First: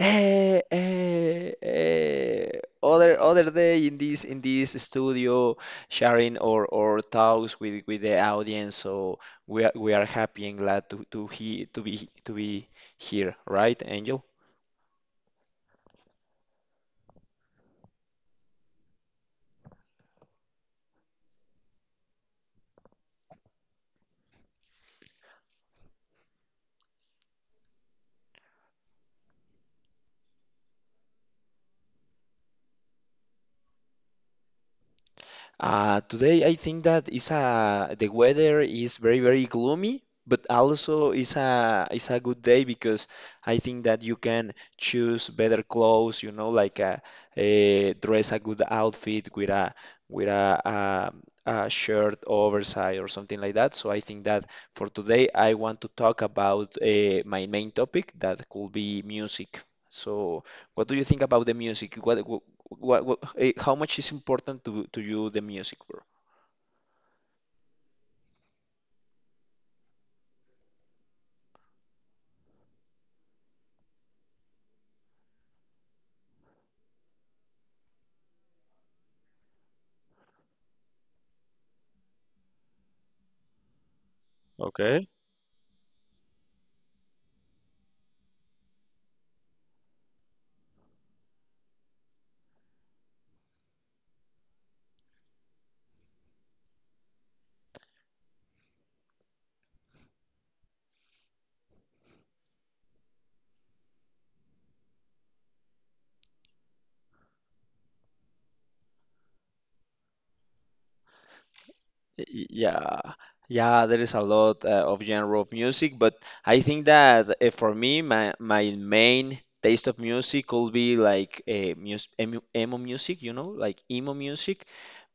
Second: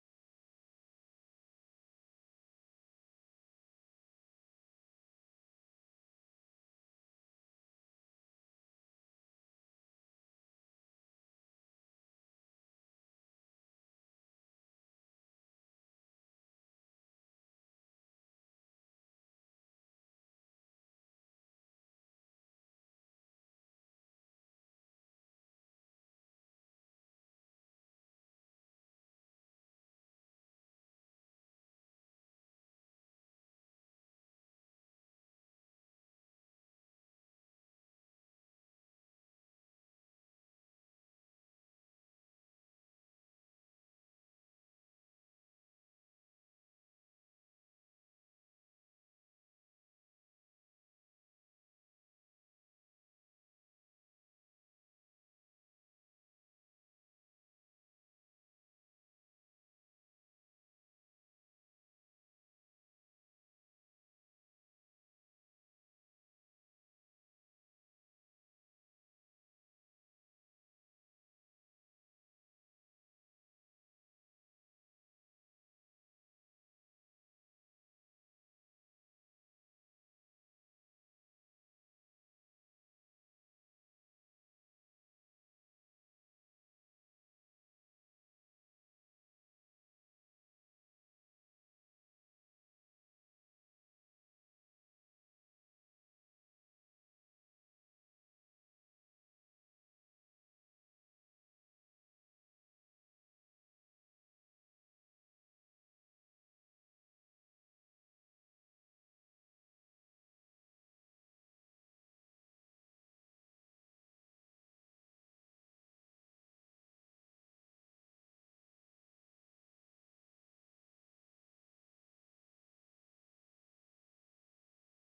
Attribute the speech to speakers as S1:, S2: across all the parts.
S1: Eh, eh, eh, other day in this studio, sharing our thoughts with the audience. So we are happy and glad to be here, right, Angel? Today, I think that is a the weather is very gloomy, but also is a good day, because I think that you can choose better clothes. You know, like a dress a good outfit with a a shirt oversized, or something like that. So I think that for today, I want to talk about my main topic, that could be music. So. What do you think about the music? How much is important to you, the music, bro? Yeah. Yeah, there is a lot of genre of music. But I think that, for me, my main taste of music could be like emo music, you know, like, emo music.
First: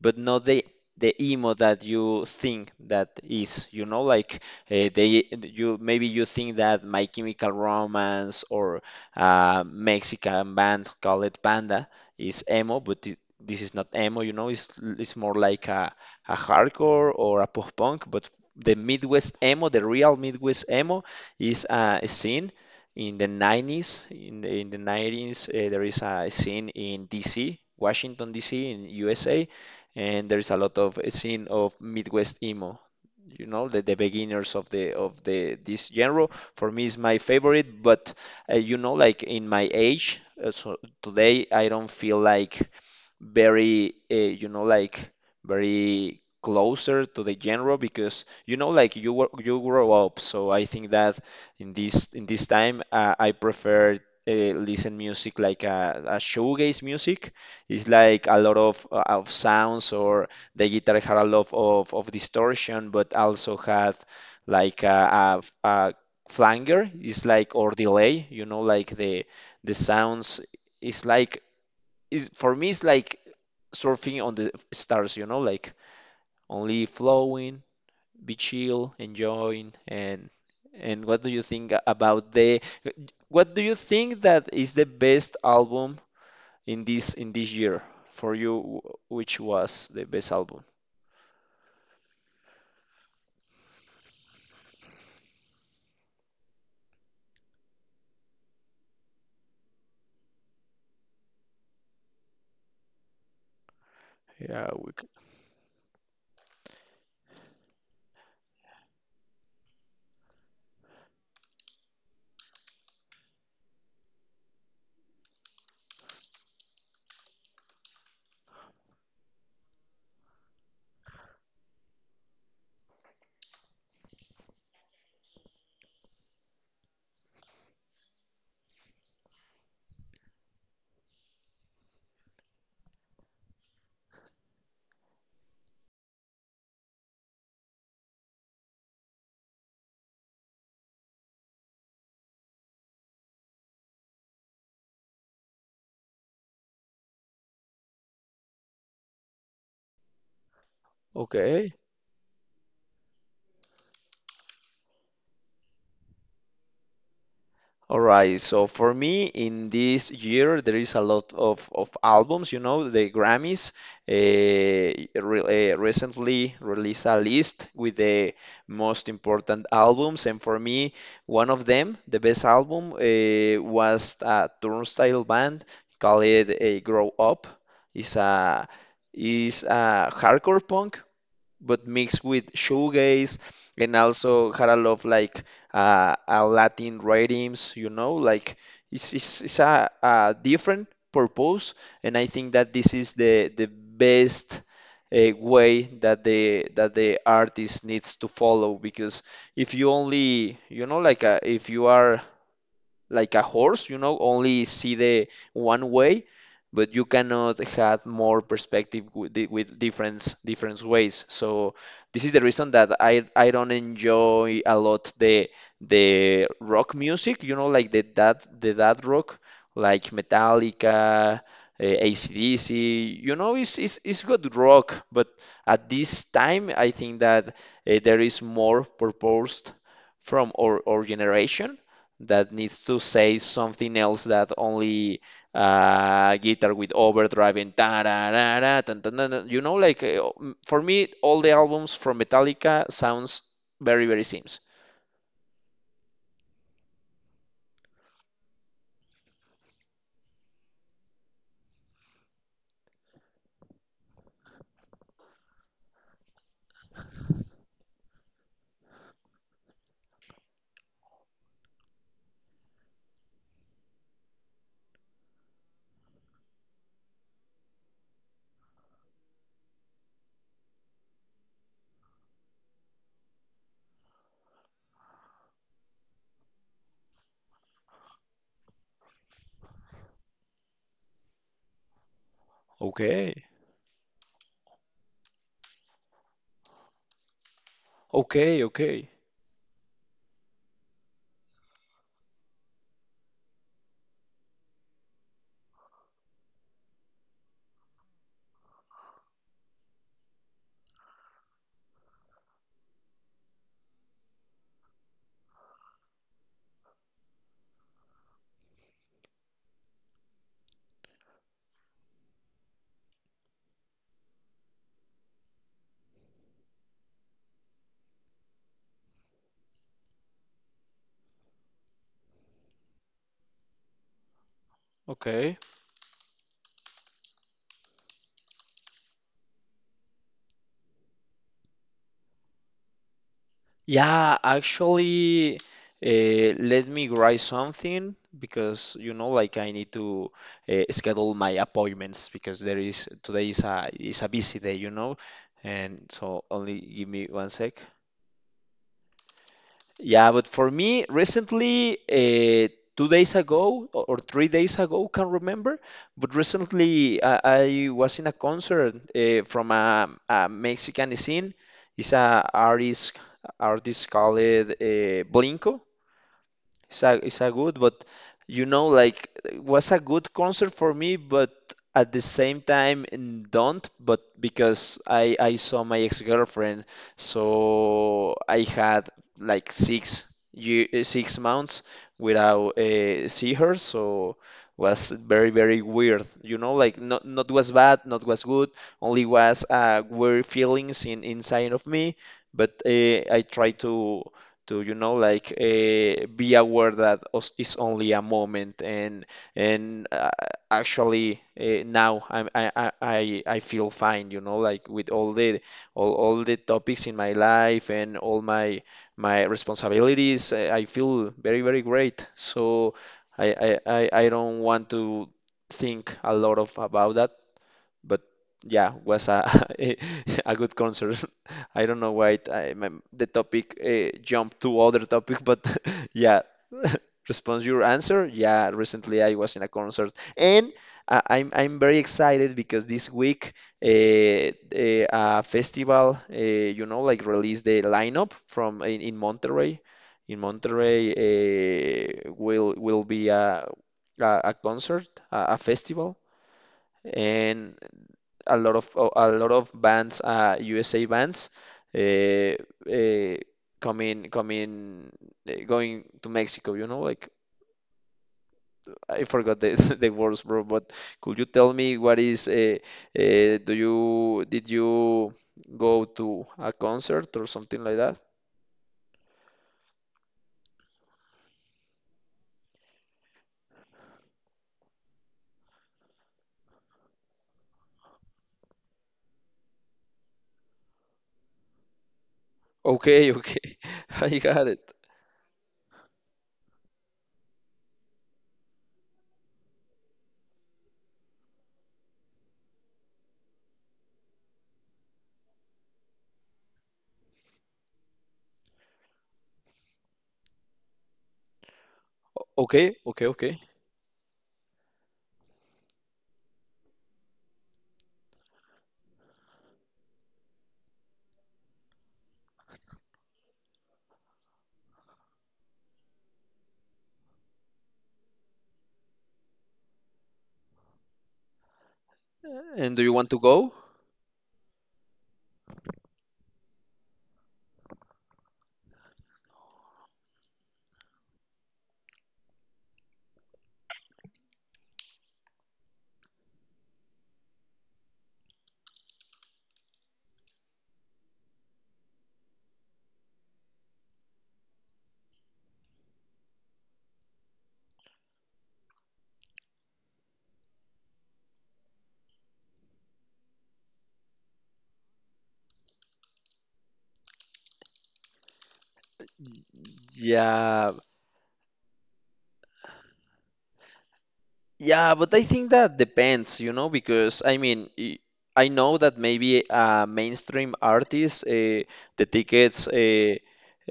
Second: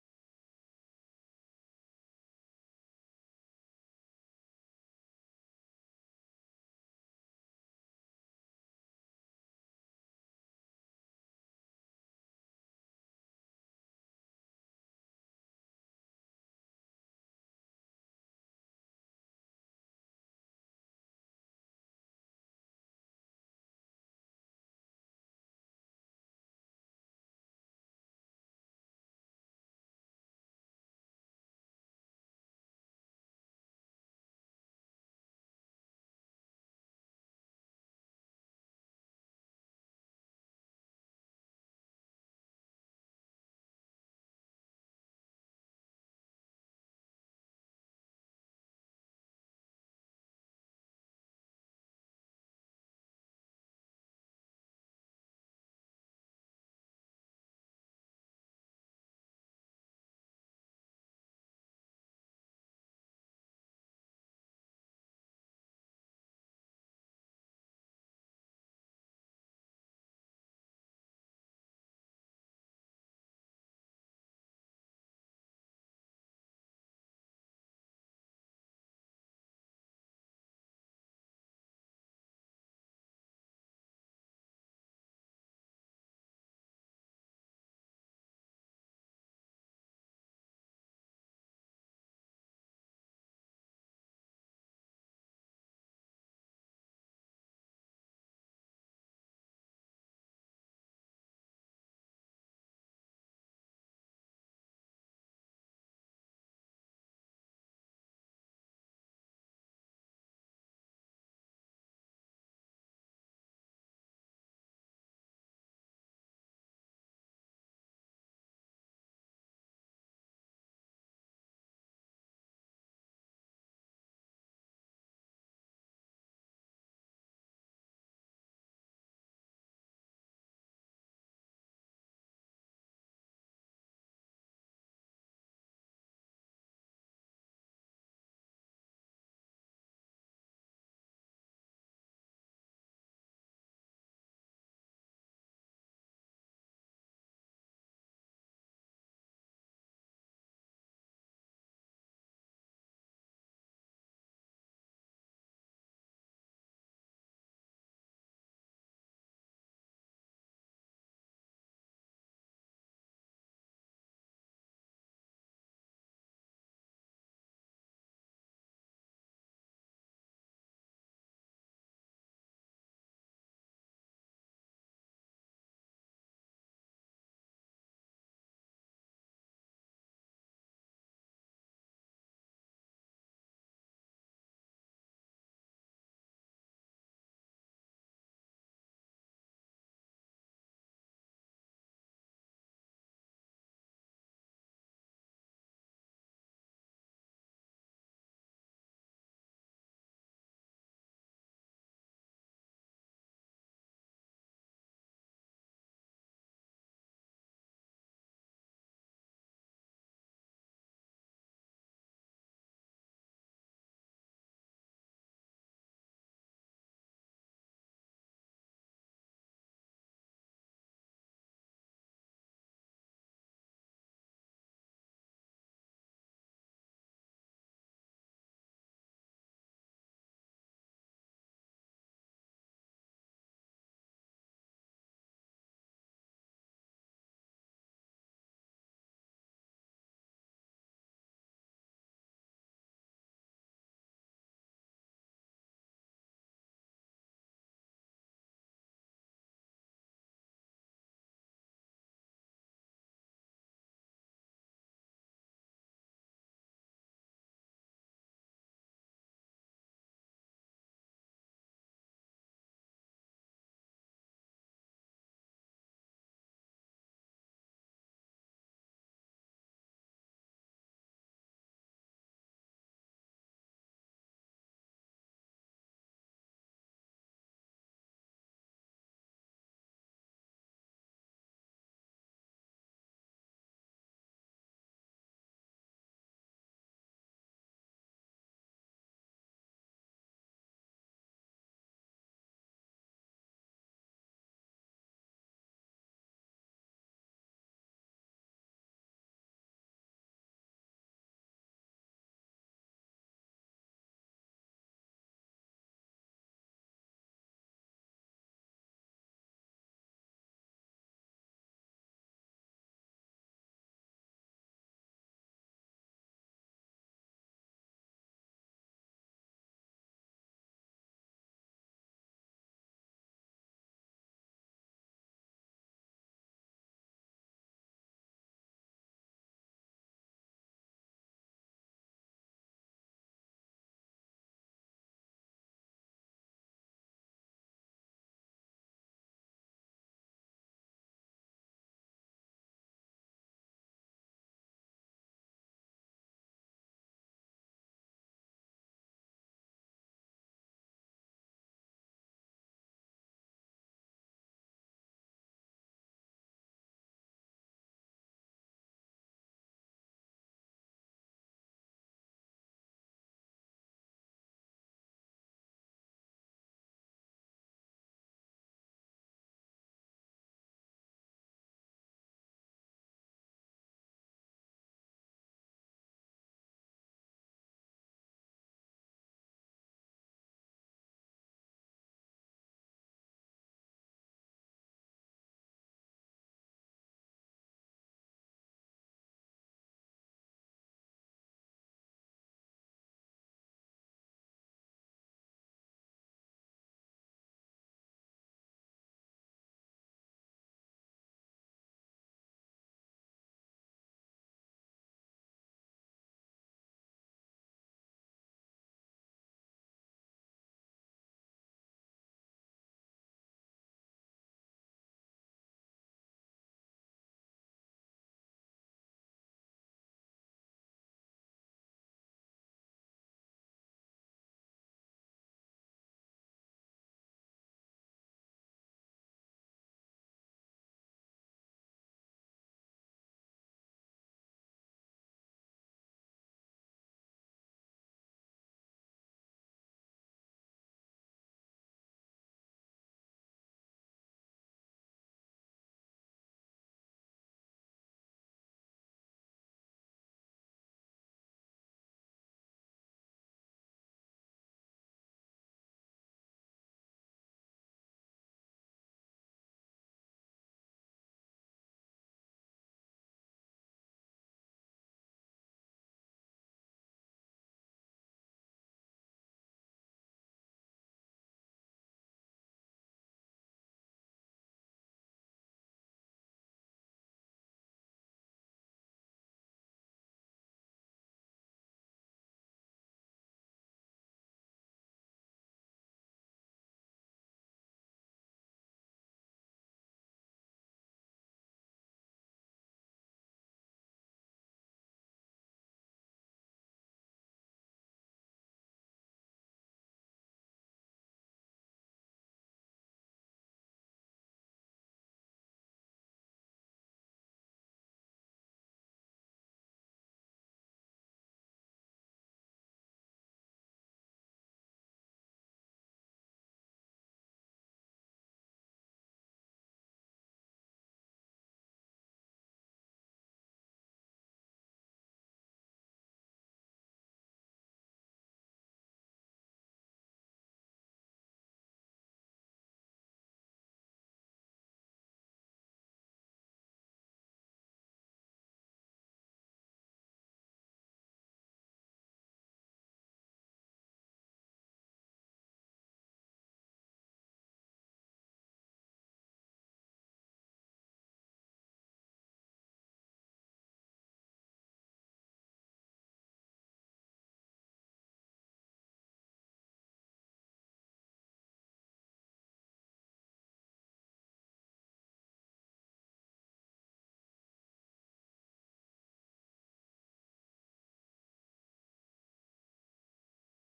S1: But not the emo that you think that is, you know, like, they you maybe you think that My Chemical Romance or Mexican band called Panda is emo. But this is not emo. You know, it's more like a hardcore or a post punk. But the Midwest emo, the real Midwest emo, is a scene in the 90s. In the 90s, there is a scene in DC, Washington DC, in USA. And there is a lot of a scene of Midwest emo. You know, the beginners of the this genre for me is my favorite. But you know, like, in my age, so today I don't feel like very, uh, you know, like very closer to the genre, because, you grow up. So I think that in this time I prefer listen music like a shoegaze music. It's like a lot of sounds, or the guitar had a lot of distortion, but also had like a flanger. It's like, or delay, you know, like the sounds. It's like, is, for me, it's like surfing on the stars, you know, like, only flowing, be chill, enjoying. And and what do you think about the what do you think that is the best album in this year for you? Which was the best album? Yeah, we, c- okay. All right, so for me, in this year, there is a lot of albums. You know, the Grammys recently released a list with the most important albums, and for me, one of them, the best album, was a Turnstile band called Grow Up. It's a it's a hardcore punk, but mixed with shoegaze, and also had a lot of like Latin rhythms. You know, like, it's a different purpose. And I think that this is the best way that the artist needs to follow. Because if you only, you know, like, if you are like a horse, you know, only see the one way, but you cannot have more perspective with, with different ways. So this is the reason that I don't enjoy a lot the rock music, you know, like the that rock, like Metallica. AC/DC, you know, it's good rock. But at this time, I think that there is more purpose from our generation, that needs to say something else, that only guitar with overdrive, and ta da da da dun, dun, dun, dun. You know, like, for me, all the albums from Metallica sounds very Sims. Okay. Okay, okay. Okay. Yeah, actually, let me write something, because, you know, like, I need to schedule my appointments, because there is, today is a busy day, you know. And so only give me one sec. Yeah, but for me, recently, 2 days ago, or 3 days ago, can't remember. But recently I was in a concert from a Mexican scene. It's a artist called Blinko. It's a good. But you know, like, it was a good concert for me, but at the same time, n- don't, but because I saw my ex-girlfriend. So I had like 6 year, 6 months without see her. So was very weird. You know, like, not was bad, not was good. Only was weird feelings in inside of me. But I try to you know, like, be aware that it's only a moment. And and uh, actually now I feel fine, you know, like, with all the all the topics in my life, and all my responsibilities. I feel very great. So I don't want to think a lot of about that. But yeah, was a a, a good concert. I don't know why the topic jumped to other topic, but yeah. Response your answer. Yeah, recently I was in a concert. And I'm very excited, because this week a festival, you know, like, released the lineup from in Monterrey. In Monterrey, will be a concert, a festival, and a lot of bands, USA bands, uh, uh, coming going to Mexico. You know, like, I forgot the the words, bro. But could you tell me what is? Do you did you go to a concert, or something like that? Okay, okay, I got it. Okay, okay, okay. And do you want to go? Yeah. Yeah, but I think that depends, you know, because I mean, I know that maybe a mainstream artist, the tickets,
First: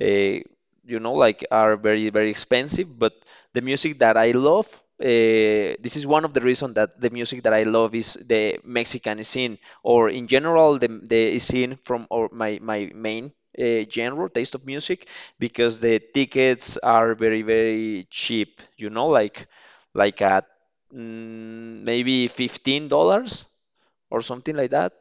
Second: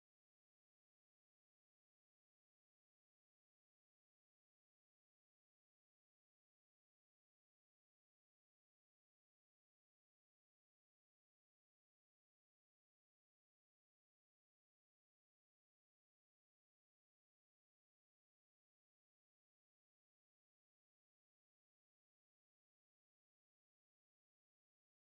S1: uh, you know, like, are very, very expensive. But the music that I love, this is one of the reasons that the music that I love is the Mexican scene, or in general, the scene from, or my main. Genre taste of music, because the tickets are very cheap, you know, like a, mm, maybe $15 or something like that,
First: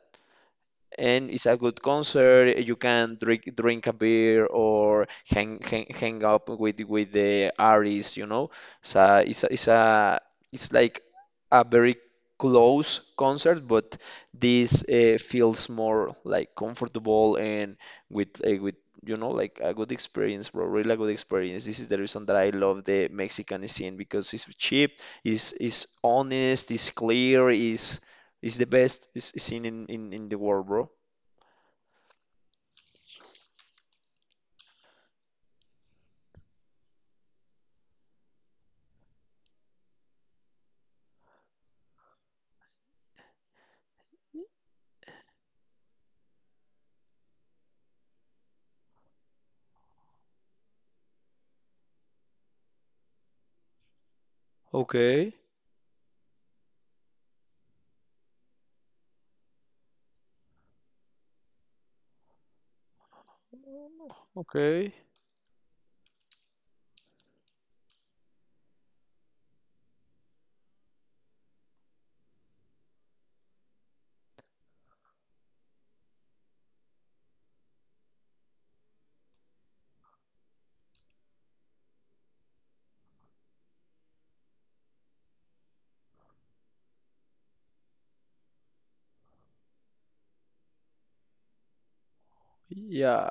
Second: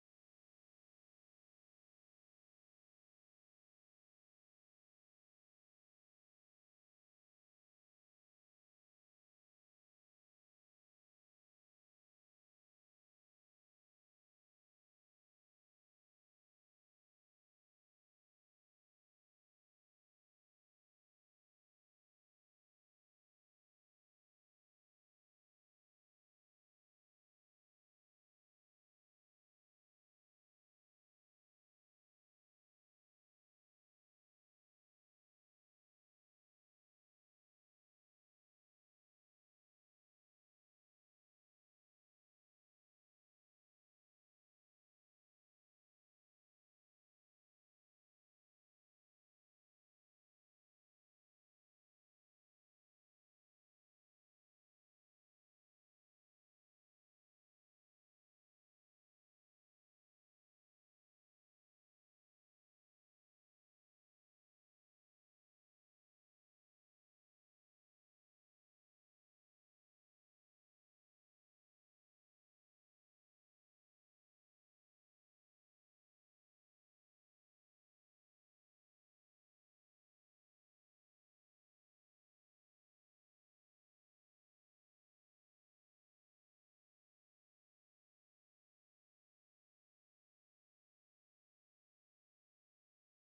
S1: and it's a good concert. You can drink a beer, or hang up with the artists, you know. So it's a, it's a, it's like a very close concert. But this feels more like comfortable, and with with, you know, like, a good experience, bro. Really a good experience. This is the reason that I love the Mexican scene, because it's cheap, is honest, is clear, is the best scene in the world, bro. Okay. Okay. Yeah.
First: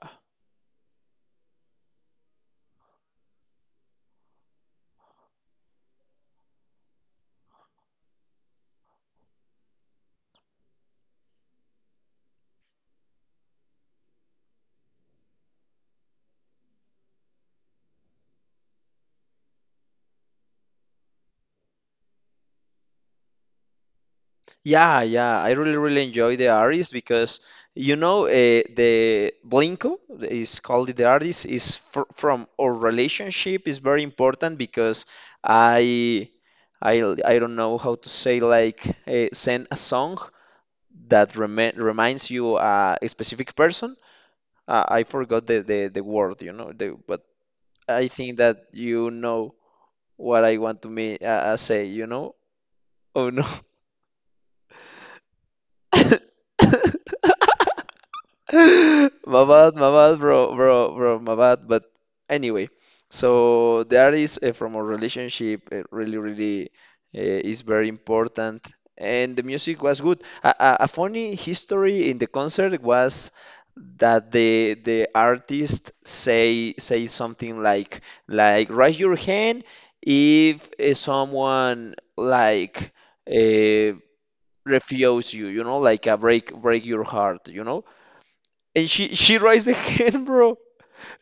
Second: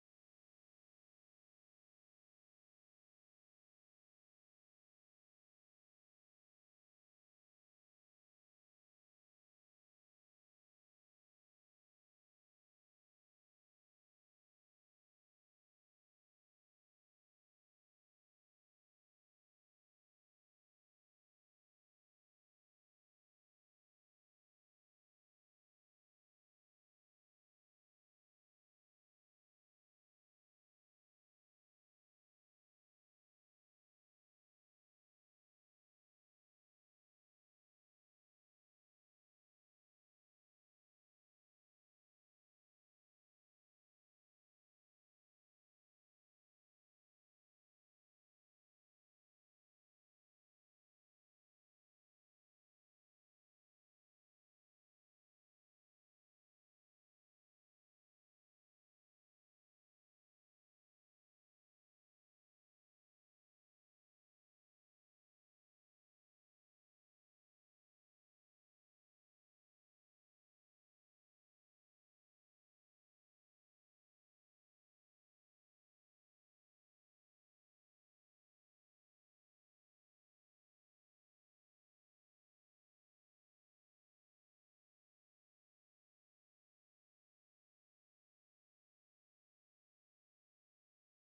S1: Yeah, yeah, I really, really enjoy the artist, because you know, the Blinko is called, the artist, is fr from our relationship, is very important. Because I I I don't know how to say, like, send a song that reminds you a specific person. I forgot the, the word, you know, the. But I think that you know what I want to me say, you know. Oh no. My bad, bro, bro, bro, my bad. But anyway, so that is from a relationship. It really, really is very important. And the music was good. A funny history in the concert was that the artist say something like, raise your hand if someone like uh, refuse you, you know, like, a break your heart, you know. And she raised her hand, bro.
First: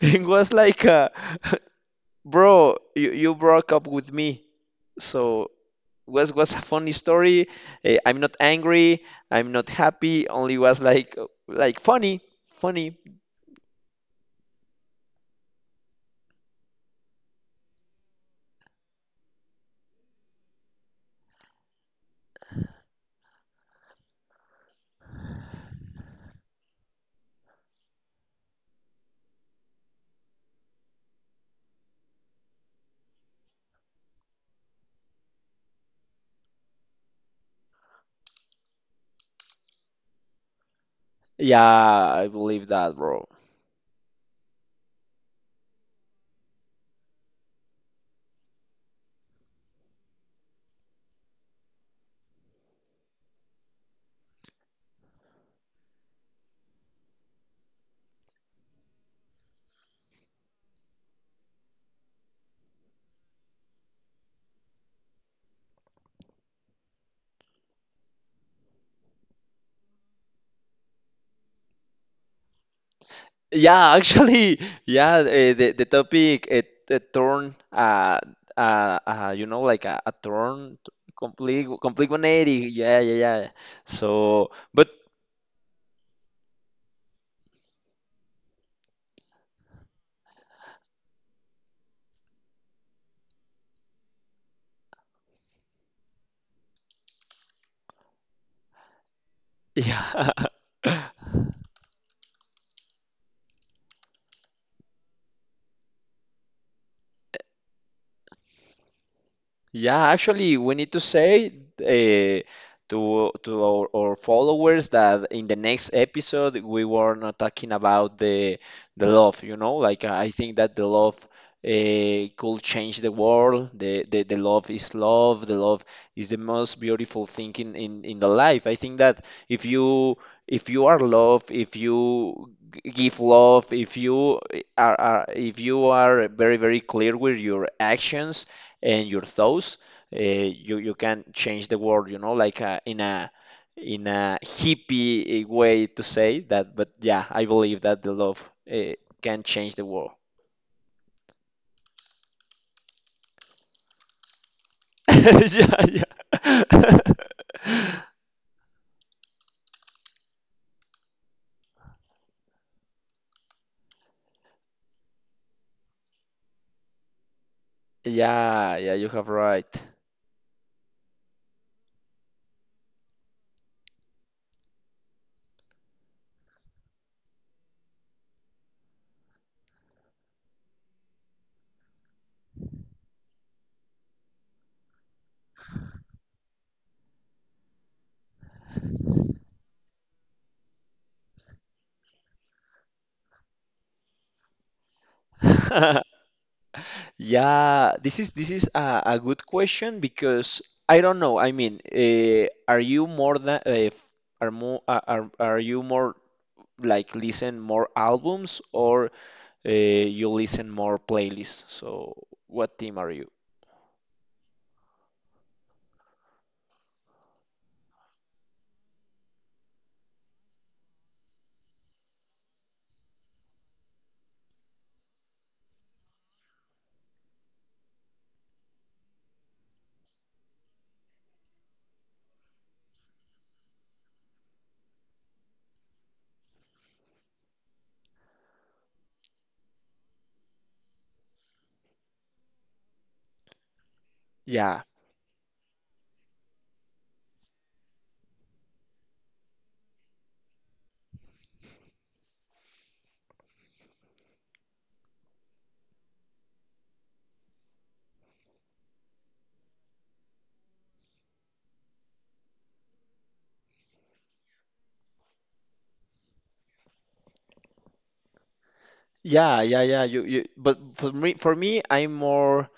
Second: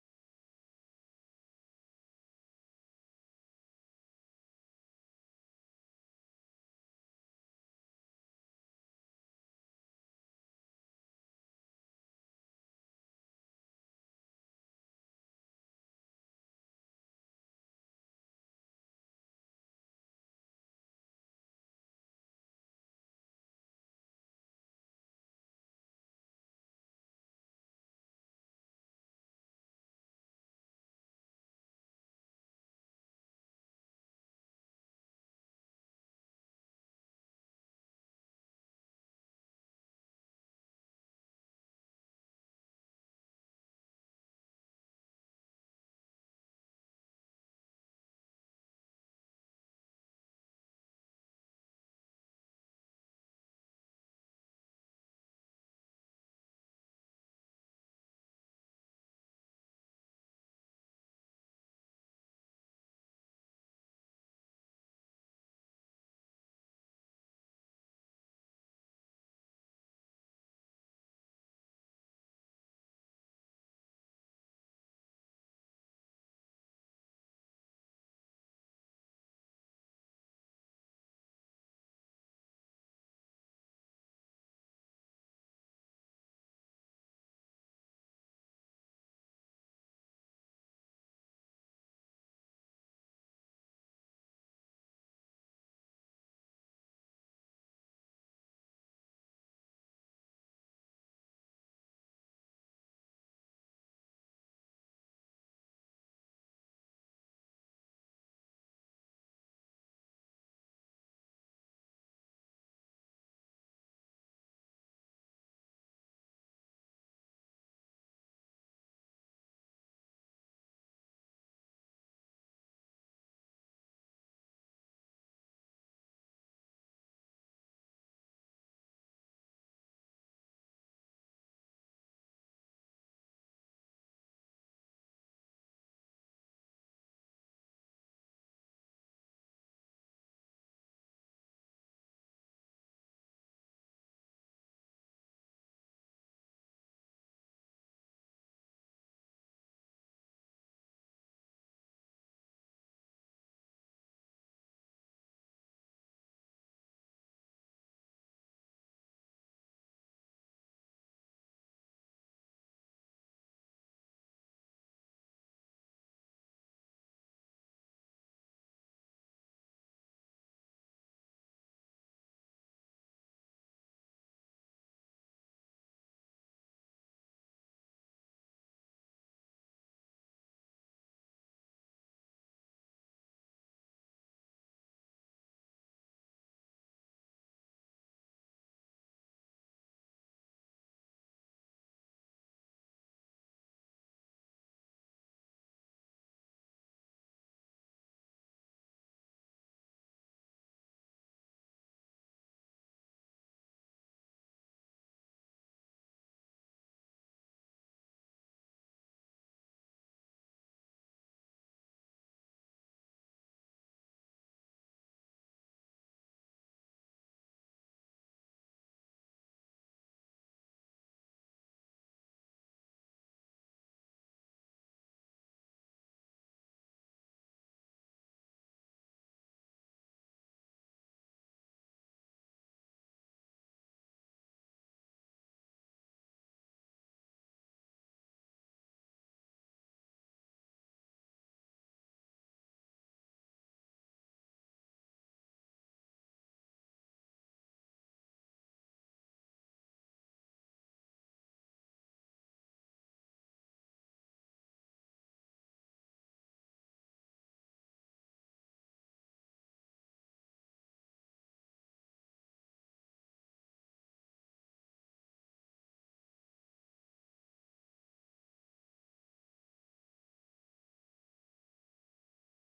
S1: It was like, bro, you broke up with me. So was a funny story. Eh, I'm not angry. I'm not happy. Only was like, funny, funny. Yeah, I believe that, bro. Yeah, actually, yeah. The topic it turned, you know, like, a turn, complete 180. Yeah, yeah, yeah. So, but yeah. Yeah, actually, we need to say uh, to our, followers, that in the next episode we were not talking about the love. You know, like, I think that the love could change the world. The love is love. The love is the most beautiful thing in the life. I think that if you, if you are love, if you give love, if you are, if you are very clear with your actions and your thoughts, you can change the world, you know, like, in a hippie way to say that, but yeah, I believe that the love uh, can change the world. Yeah, yeah. Yeah, yeah, you have right. Yeah, this is a good question, because I don't know. I mean, are you more than are more, are, are you more like listen more albums, or you listen more playlists? So what team are you? Yeah, yeah, yeah, yeah. You, you. But for me, I'm more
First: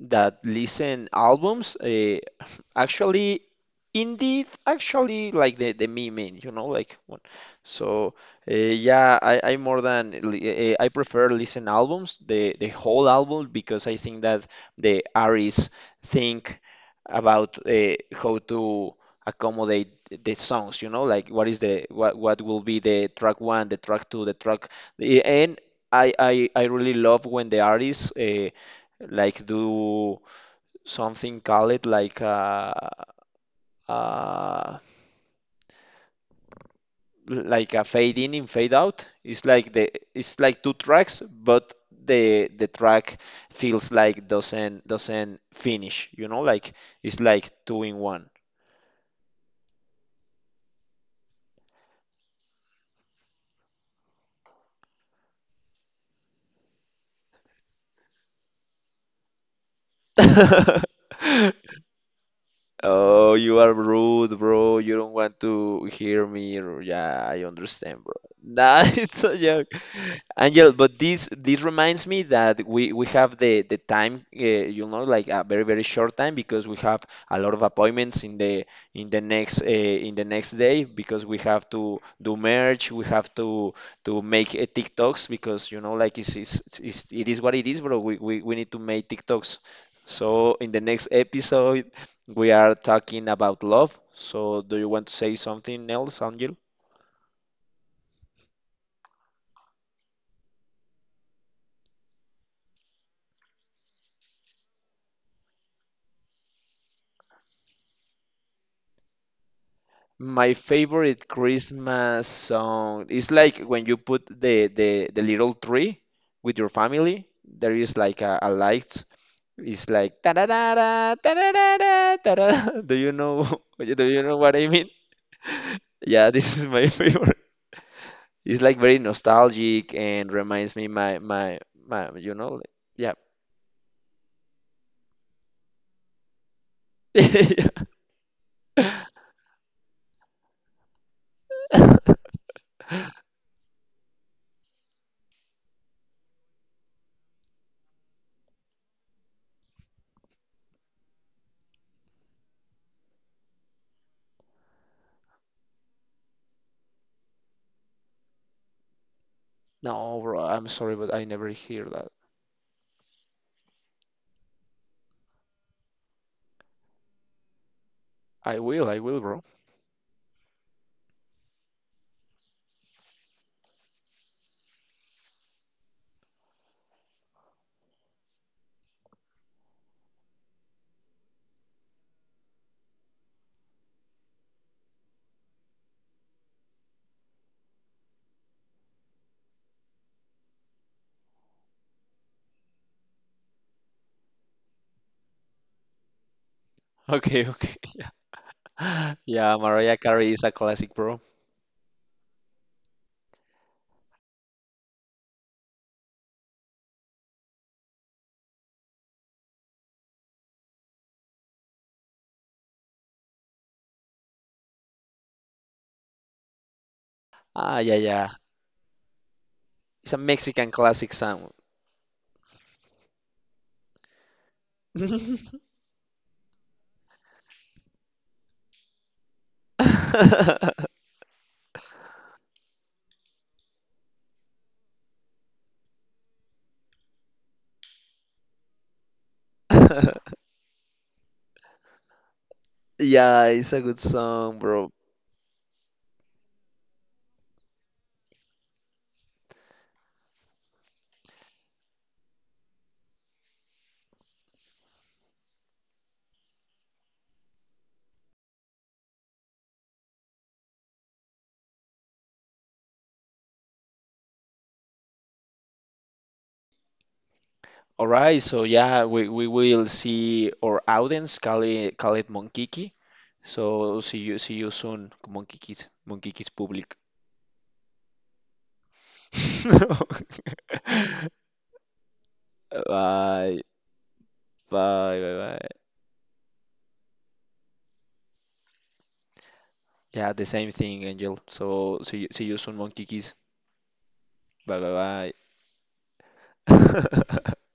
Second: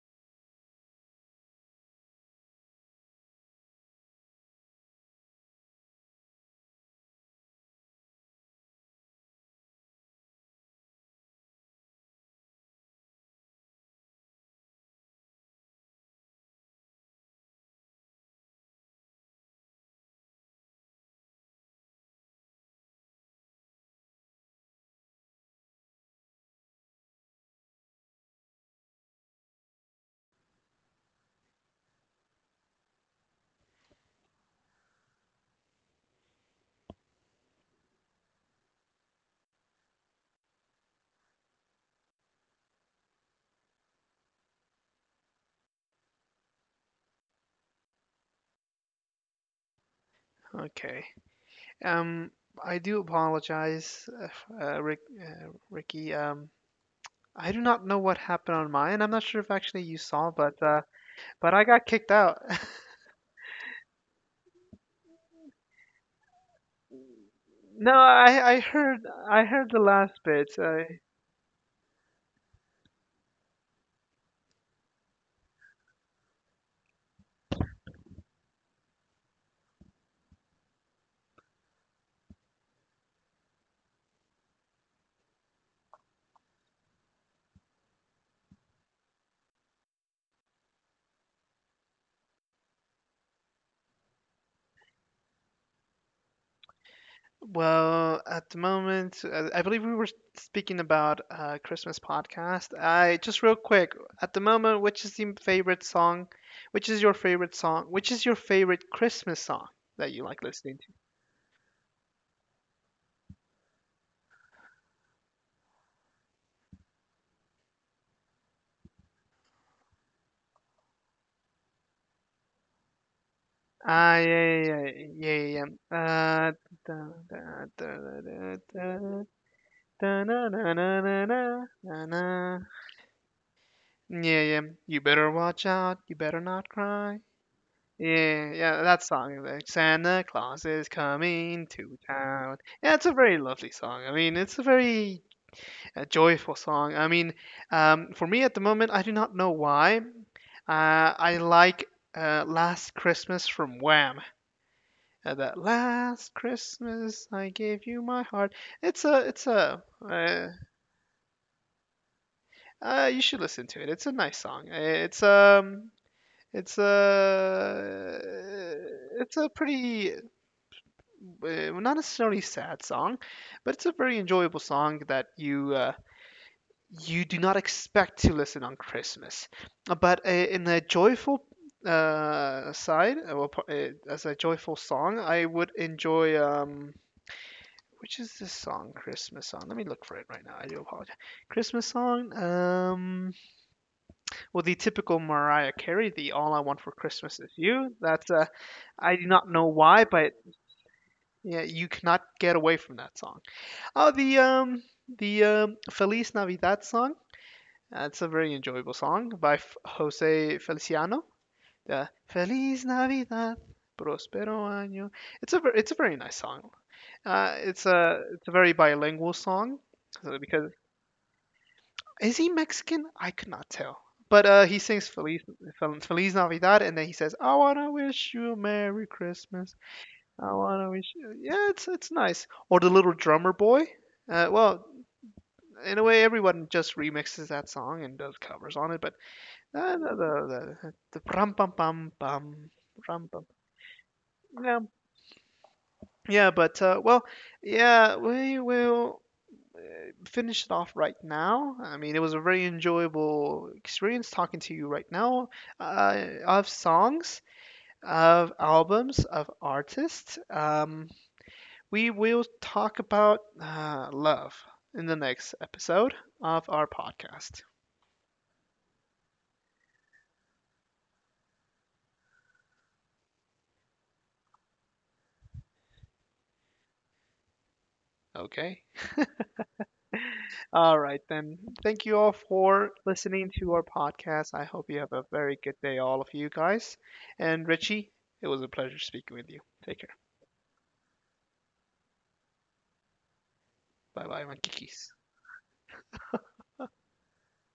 S1: that listen albums, actually, indeed, actually, like the meme, you know, like, one. So yeah, I more than I prefer listen albums, the whole album, because I think that the artists think about how to accommodate the songs, you know, like, what is the, what will be the track one, the track two, the track, and I really love when the artists like do something called, like a, like a fade in and fade out. It's like the, it's like two tracks, but the track feels like doesn't finish, you know, like, it's like two in one.
S2: Okay. Um, I do apologize, Rick, Ricky. I do not know what happened on mine. I'm not sure if actually you saw, but I got kicked out.
S1: Oh, you are rude, bro. You don't want to hear me. Or, yeah, I
S2: No,
S1: understand, bro.
S2: I
S1: Nah,
S2: heard.
S1: it's a
S2: I
S1: joke.
S2: heard the last bit.
S1: Angel,
S2: I,
S1: but this reminds me that we have the time, you know, like, a very short time, because we have a lot of appointments in the, in the next day, because we have to do merge, we have to make TikToks, because you know, like, it's, it is what it is, bro. We need to make TikToks. So, in the next episode, we are talking about love. So do you want to say something else, Angel?
S2: well, at the moment, I believe we were speaking about Christmas podcast. I just real quick, at the moment, which is your favorite song? Which is your favorite song? Which is your favorite Christmas song that you like
S1: My
S2: listening.
S1: favorite Christmas song is like, when you put the, the little tree with your family. There is like a light. It's like ta da da da da da da da da. Do you know? Do
S2: Ah,
S1: you know what
S2: yeah,
S1: I mean?
S2: yeah, yeah, yeah, yeah, yeah.
S1: Yeah, this is my
S2: Da-
S1: favorite.
S2: da- da- da-
S1: It's like very
S2: da-
S1: nostalgic,
S2: da-
S1: and
S2: na- na-
S1: reminds me
S2: na-
S1: my
S2: na- na- na-
S1: my. You know,
S2: na.
S1: like.
S2: Yeah, yeah. You better watch out. You better not cry.
S1: Yeah.
S2: Yeah, yeah. That song is like Santa Claus is coming to town. Yeah, it's a very lovely song. I mean, it's a very joyful song. I mean, for me at the moment, I do not know why. I like Last Christmas from Wham. At that last Christmas, I gave you my heart. It's a, it's a,
S1: No, bro,
S2: uh,
S1: I'm sorry, but I never hear that.
S2: you should listen to it. It's a nice song. It's it's a,
S1: I will,
S2: it's
S1: bro.
S2: a pretty, not necessarily sad song, but it's a very enjoyable song that you do not expect to listen on Christmas. But in the joyful side, well, as a joyful song, I would enjoy. Which is this song, Christmas song? Let me look for it right now. I do apologize. Christmas song? Well, the typical Mariah Carey, the "All I Want for Christmas
S1: Okay,
S2: Is
S1: okay.
S2: You." That's. I do not
S1: Yeah,
S2: know
S1: Mariah
S2: why,
S1: Carey
S2: but
S1: is a classic, bro.
S2: yeah, you cannot get away from that song. Oh, the Feliz Navidad song. That's a very enjoyable song by F- Jose Feliciano. The Feliz Navidad, Prospero Año. It's a ver- it's a very nice song.
S1: Ah,
S2: It's
S1: yeah,
S2: a
S1: yeah.
S2: very bilingual song
S1: It's a
S2: so because.
S1: Mexican classic song.
S2: Is he Mexican? I could not tell. But he sings Feliz, Fel- Feliz Navidad, and then he says, "I wanna wish you a Merry Christmas. I wanna wish you." Yeah, it's nice. Or the little drummer boy. Well, in a way, everyone just remixes that song and does covers on it. But the rum pam pam pam rum pam.
S1: Yeah, it's a good song,
S2: Yeah,
S1: bro.
S2: yeah, but well, yeah, we will finish it off right now. I mean, it was a very enjoyable experience talking to you right now uh, of songs, of albums, of artists. We will talk about love in the next episode of our podcast.
S1: All right, so yeah, we will see our audience, call it Monkiki. So see you, see you soon, Monkikis, Monkikis public.
S2: Okay. All right, then. Thank you all for listening
S1: Bye,
S2: to our podcast. I hope you have
S1: bye,
S2: a very
S1: bye, bye.
S2: good day, all of you guys. And Richie, it was a pleasure speaking with you. Take care.
S1: Yeah, the same thing, Angel. So see you soon, Monkey Keys.
S2: Bye bye, my
S1: Bye
S2: kikis.
S1: bye bye.